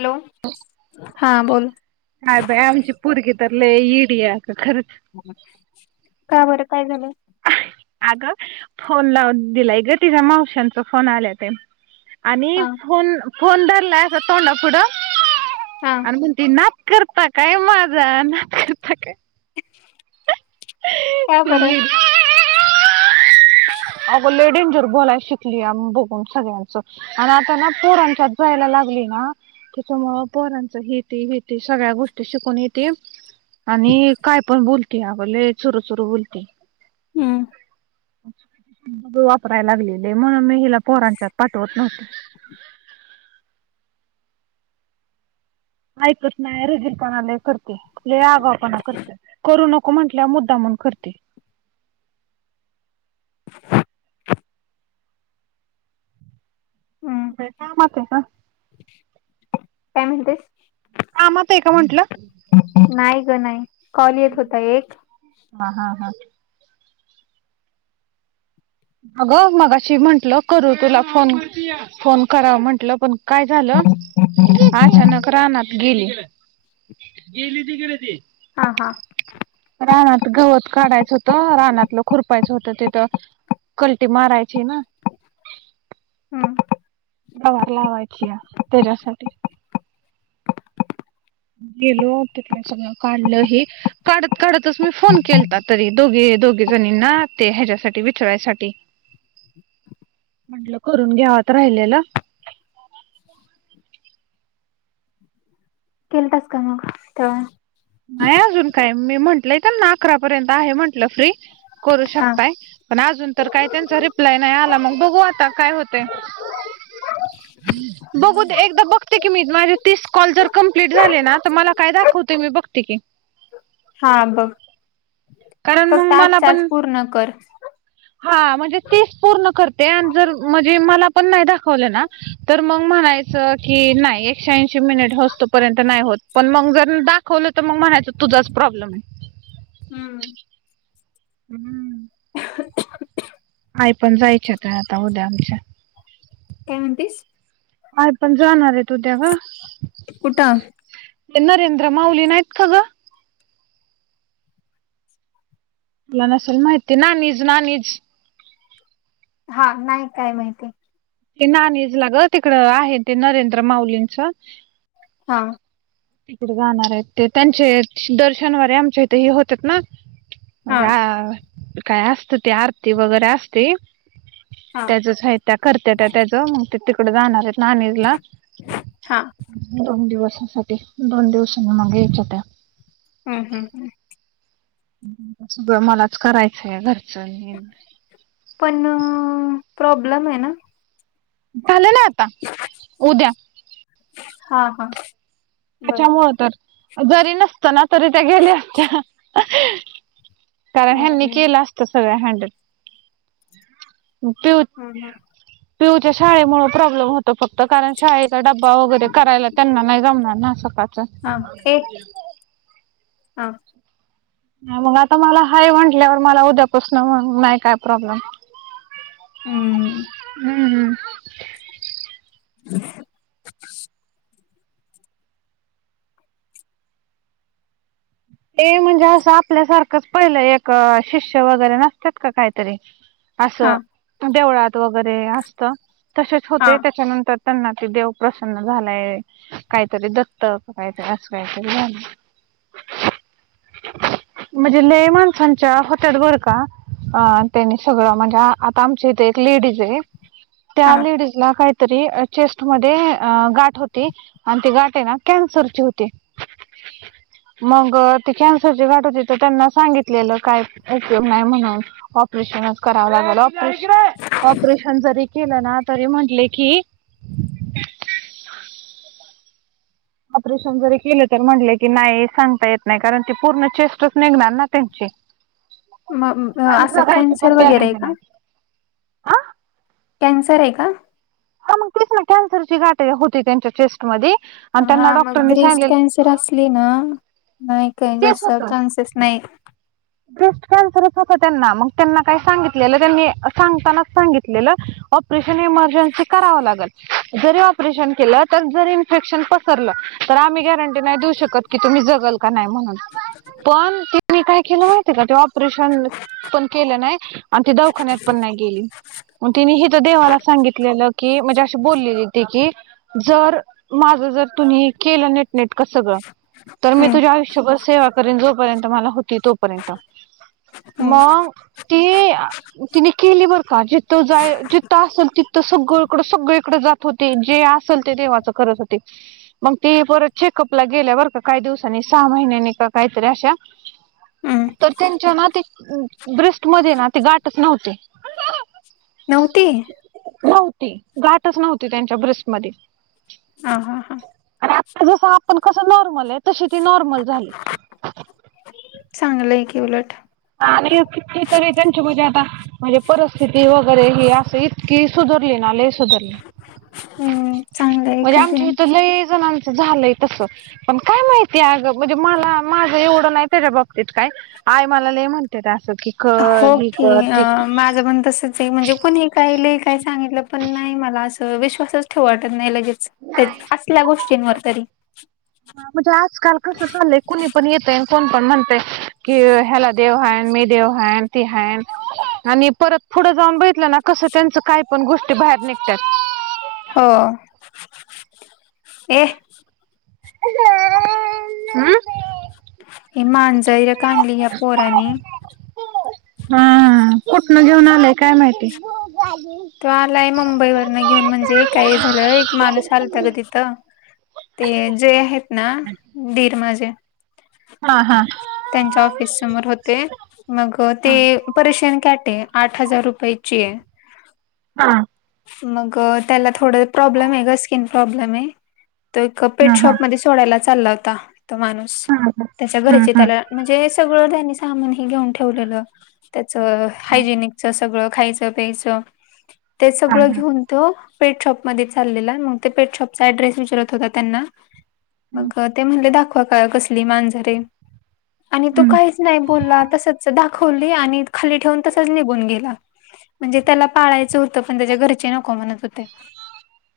Hello हा बोल अय बाई आमची पुरगी तरले इडीया का खरंच. का बरं काय झालं? अगं फोन लाव दिलाय ग तिच्या मावशांचा फोन आल्या ते. आणि हा फोन फोन धरलाय आसा तोंड पुुढं हा. आणि मण त नात करता काय माझा नात करता काय? पहा बरं. येडी. आव लय डंजर बोलाय शिकली बघून सगळ्यांचं. आणि आता ना पोरानच्यात जायला लागली ना त्याच्यामुळ पोरांच हती हती सगळ्या गोष्टी शिकून येते. आणि काय पण बोलते आपगले चुरूचुरू बोलते. हम्म. वापराय लागलेय लय म्हणून मी हिला पोरांच्यात पाठवत नव्हते. ऐकत नाही रुजिरपणा लय करते, लय आगाव पणा करते, करू नक नको म्हटल्याव मुद्दामुन करते. [inaudible] हम्म ब का म का [unintelligible] काय म्हणतेस. कामात आहे का म्हंटलं. नाही ग नाही कॉल येत होता एक. हां हां हां. अगं मगाशी म्हंटलं करू तुला फोन फोन करा म्हंटलं पण. काय झालं अचानक रानात गेली. गेली तिकडं गेले ती. हा हा. रानात गवत काढायचं होतं, रानातलं खुरपायचं होतं तिथं कलटी मारायची ये ना. हम्. प्रवार लावायची या त्याच्यासाठी. गेलो तिथलं सगळं काढलं हे. काढत काढतच मी फोन केलता तरी दोघे दोघे जणींना ते ह्याच्यासाठी विचारयसाठी. [inaudible] म्हंटलं करून घ्याव राहिलेला. केल तास का मग तर. नाही अजून काय मी म्हटलंय त्यां ना अकरा पर्यंत आहे म्हंटलं फ्री करू हा शकताय. पण अजून तर काय त्यांचा रिप्लाय नाही आला मग बघू आता काय होते. [unintelligible] बघू देएकदा बघते की मी माझे तीस कॉल जर कम्प्लीट झाले ना तर मला काय दाखवते मी बघते की. हा बघ कारण फक्त मग मला आजच्या आज पण पूर्ण कर. हा म्हणजे तिस पूर्ण करते आन जर म्हणजे मला. पण नाही दाखवलं ना तर मग म्हणायचं की नाही एकशेऐंशी मिनिट होव्स तोपर्यंत नाही होत. पण मग जर दाखवलं तर म्हणायचं तुझाच प्रॉब्लेम हे. हम्म. हम्म. [unintelligible] आई पण जायच्यात आता उद्या आमच्या. काय म्हणतीस. आय पण जाणार आहे तू देव. कुठं? ते नरेंद्र माऊली नाहीत का गं? तुला नसेल माईती नानीज, नानीज. हां नाय काय माहिती. ते नाणीजला ग तिकडं आहेन ते नरेंद्र माउलींचं. हा. तिकडे जाणारायत ते, त्यांचे दर शनीवारे आमच्या इथे हे होत्यात ना. हा म्हणजे आ काय असतं ते आरती वगैरे असते. हा त्याचच हाय त्या करत्या त्या त्याचं मंग ते तिकड जाणारायत. नानिज ला हा दोन दिवसासाठी, दोन दिवसनी मग यायच्या त्या. हम्म हम्म हम्म. सगळं मलाच करायचंय घरचं अन् हे. पण प्रॉब्लेम आहे ना. झालं ना आता उद्या. हा, हा. बरोबर त्याच्यामुळं तर, जरी नसताना तरी त्या गेल्या असत्या. कारण ह्यांनी हम्म केलं असतं सगळ हँडल, त्यो हम्म हम्म. पिऊच्या शाळेमुळं प्रॉब्लेम होतो फक्त, कारण शाळेचा डब्बा वगैरे करायला त्यांना नाय जमणार ना. सकाळचं हा ते हा. मग आता मला आहे म्हंटल्यावर, मला उद्यापासन मग नाही काय प्रॉब्लेम. हम्म [unintelligible] हंम. [unintelligible] ते म्हणजे असं आपल्यासारखंच, पहिलं एक शिष्य वगैरे नसतात का काहीतरी. हा असं देवळात वगैरे असतं, तसेच हा होते त्याच्यानंतर त्यांना ते देव प्रसन्न झालाय, काहीतरी दत्त का काहीतरी असं काहीतरी झालंय. [inaudible] म्हणजे लंय माणसांच्या होतात बरं का. अ त्यांनी सगळं म्हणजे आता आमच्या इथे एक लेडीज आहे, हा त्या लेडीज तिला काहीतरी चेस्टमध्ये अ गाठ होती. आणि ते गाठ आहे ना कॅन्सरचे होती. मग ती कॅन्सरची गाठ होती तर त्यांना सांगितलेलं काय उपयोग नाही म्हणून. ऑपरेशनचं करावं लागेलं ऑपरेशन, ऑपरेशन जरी केलं ना तरी म्हटले की ऑपरेशन जरी केलं तर म्हटले की नाही सांगता येत नाही, कारण ते पूर्ण चेस्टच निघणार ना त्यांची. मग अ, माणूस असं जगायची कॅन्सर पण वगैरे आहे गॅरंटी का? नाही. हा कॅन्सर आहे का? हा मग तेस ना कॅन्सरची गाठय होती त्यांच्या चेस्टमधी आणि त्यांना डॉक्टरनी सांगले तर असली ना नाही काही तेच जास्त होतं चान्सेस नाहीत. ब्रेस्ट कॅन्सरच होता त्यांना मग त्यांना काय सांगितलेलं त्यांनी सांगतानाच सांगितलेलं ऑप ऑपरेशन इमर्जन्सी करावा लागेल. जरी ऑपरेशन केलं तर जरी इन्फेक्शन पसरलं तर आम्ही गॅरंटी नाही देऊ शकत. की तुम्ही जगल का नाही म्हणून पण तिनी काही केलं माहितीय का ते ऑपरेशन पण केलं नाही आणि ती दवाखान्यात पण नाही गेली. मग तिने हित देवाला सांगितलेलं की म्हणजे अशी बोललेली ति की जर माझं जर तुम्ही केलं निट निटक सगळं तर मी हम्म तुझ्या आयुष्यभर सेवा करीन जोपर्यंत मला होती तोपर्यंत. हम्म मंग ती तिने केली बर का जिथं जाय जिथं असेल तिथं सगळकडं सगळीकडे जात होती जे असेल ते देवाच करत होती. मग ती परत चेकअप ला गेल्या बर काही दिवसांनी सहा महिन्यांनी का काहीतरी अशा हम्म तर त्यांच्या ना ते ब्रेस्ट मध्ये ना ती गाठच नव्हती. नव्हती? नव्हती गाठच नव्हती त्यांच्या ब्रेस्टमध्ये. हां हां हां. आणि आता जस आपण कस नॉर्मलय तशी ती नॉर्मल झाली. चांगलंय की उलट. आणि कितीतरी त्यांची मजी आता म्हणजे परिस्थिती वगैरे ही असं इतकी सुधरली ना लय सुधरली. हम्म. चांगलं आहे म्हणजे का ते? आमच्या इथ लय जणांच झालंय तस. पण काय माहिती अग म्हणजे मला माझं एवढं नाही त्याच्या बाबतीत काय आय मला लय म्हणत्यात असं की कर ही होकी कर अ ती माझ. माझ पण तसचय म्हणजे कोणी काय लय काय सांगितलं पण नाही मला असं विश्वासच ठेवू वाटत नाही लगेच. तर असल्या गोष्टींवर तरी. म्हणजे आजकाल कसं चाललंय कुणी पण येतय न कोण पण म्हणतय की ह्याला देव हाय न मी देव हाय न ती हायन आणि परत पुढं जाऊन बघितलं ना कसं त्यांचं काय पण गोष्टी बाहेर निघत्यात. हो ये. अं? हे मांजर ईथ का आणली या पोरांनी? हा कुठन घेऊन आलंय काय माहिती? तो आलाय मुंबई वरन घेऊन म्हणजे काय झालं एक माणूस आलता ग तिथं. ते जे आहेत ना दिर माझे. हा हा त्यांच्या ऑफिस समोर होते मग हा हा ते परेशयन कॅटेय आठ हजार रुपायचीय. हां. मग त्याला थोड प्रॉब्लेमय ग स्किन प्रॉब्लेमय तो एक हा हा पेटशॉपमध्ये तोडायला चालला होता तो माणूस त्याच्या घराचे हा त्याला म्हणजे सगळं त्यांनी सामान हे घेऊन ठेवलेलं. त्याच हायजेनिकच सगळं खायचं प्यायचं ते सगळं हा घेऊन तो पेटशॉप मध्ये चाललेला मग ते पेटशॉपचा ऍड्रेस विचारत होता त्यांना. मग ते म्हणले दाखवा का कसली मांजर आहे. आणि तो हम्म काहीच नाही बोलला तसंच दाखवली आणि खाली ठेवून तसच निघून गेला. म्हणजे त्याला. पाळायचं होत पण त्याच्या घरचे नको म्हणत होते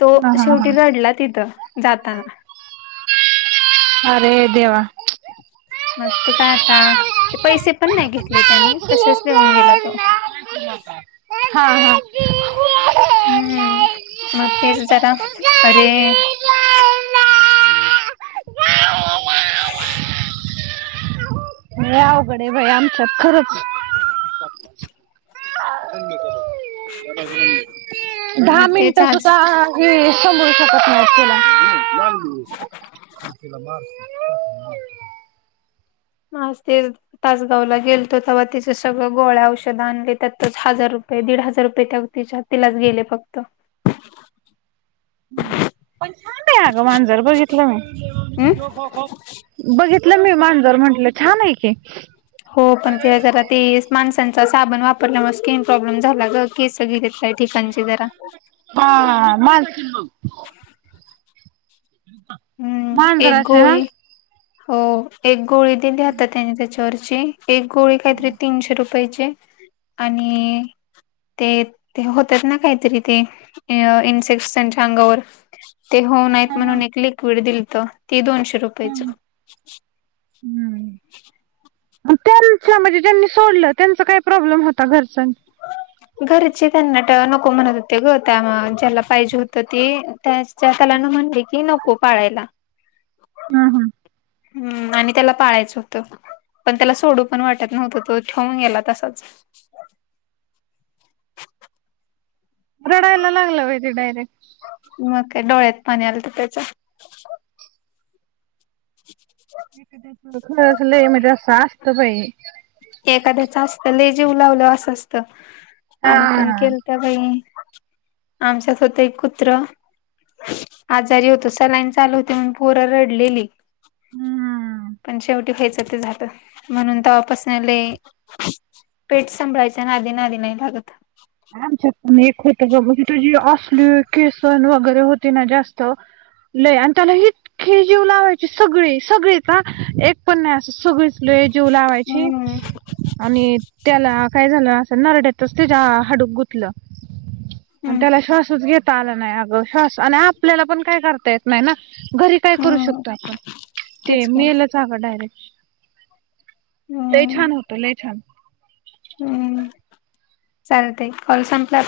तो हा हा हा. शेवटी रडला तिथं. जाताना. अरे देवा. मग तो काय आता ते त्यांनी पैसे पण नाय घेतले पैसे तसेच देऊन गेला. हा हा. हम्म म तेच जरा अरे. लै अवघड हाय बया आमच्यात खरंच. [inaudible] दहा मग तेच मिनटं आज सुद्धा. कुणी सांभाळू शकत नायतं त्यला. मस्त [unintelligible] तासगावला गेलतो तेव्हािं सगळं गोळ्या औषधं आणले त्यातच हजार रुपये दीड हजार रुपये त्या खीशात. तिलाच गेले फक्त. पण छान हाय ग मांजर बघितलं मी. हम्म बघितलं मी मांजर म्हंटलं छान हाय की. हो पण तेि जरा ते माणसांचा साबण वापरल्यामुळे स्किन प्रॉब्लेम झाला ग केस सग ठिकाणची जरा [unintelligible] हम्म एक मांजराची ना. गोळी हो एक गोळी दिली होति आता त्यांनी त्याच्यावरची. एक गोळी काय तरी तीनशे रुपयाची हाय आणि ते ते होतात ना काहीतरी ते इन्सेक्टसांच्या अंगावर. ते होऊ नयेत म्हणून एक लिक्विड दिलत ते दोनशे रुपयाचं. हम्म. हा त्यांनी म्हणजे ज्यांनी सोडलं त्यांचा काय प्रॉब्लेम होता घरचा घरचे त्यांनाट नको म्हणत होते ग त्या ज्याला पाहिजे होत ते त्या. त्यालान म्हणले की नको पाळायला. हम हम. हम्म आणि त्याला पाळायचं होतं. पण त्याला सोडू पण वाटत नव्हतं तो ठेवून गेला तसाच. रडायला लागल वै तो डायरेक्ट. मग काय डोळ्यात पाणी आलतं त्याच्या [inaudible] खर म्हज शस्त. [unintelligible] एखाद्याच असत ले जीवलावलं असं असतं हा आम्ही पण केलं. त बाई आमच्यात होतं एक कुत्र आजारी होतं सलाईन चालू होती म्हणून पोर रडलेली. हम्म. पण शेवटी व्हायचं ते झालं म्हणून तवापसनं. लै पेठ सांभाळायच्या नादी नादी नाय लागत. आमच्यात पण एक होतं बा की त्यजी असली केसं वगैरे होती ना जास्त. लय अन त्याला इतकं जीव लावायची सगळं सगळं म्हणजे एक पण नाय असा सगळीच लई जीव लावायची हम्म आणि त्याला काय झालं. असं नरड्यातच त्याला. हाडूक गुतला आणि हम्म त्याला श्वासच घेता आला नाय अगं श्वास आणि आपल्याला पण काय करता यत नाय ना घरी काय करू हम्म शकतो आपण ते तेच की मेलं. जागा डायरेक्ट हम्म लैछान होत लै छान. हम्म चालतय कॉल संपला.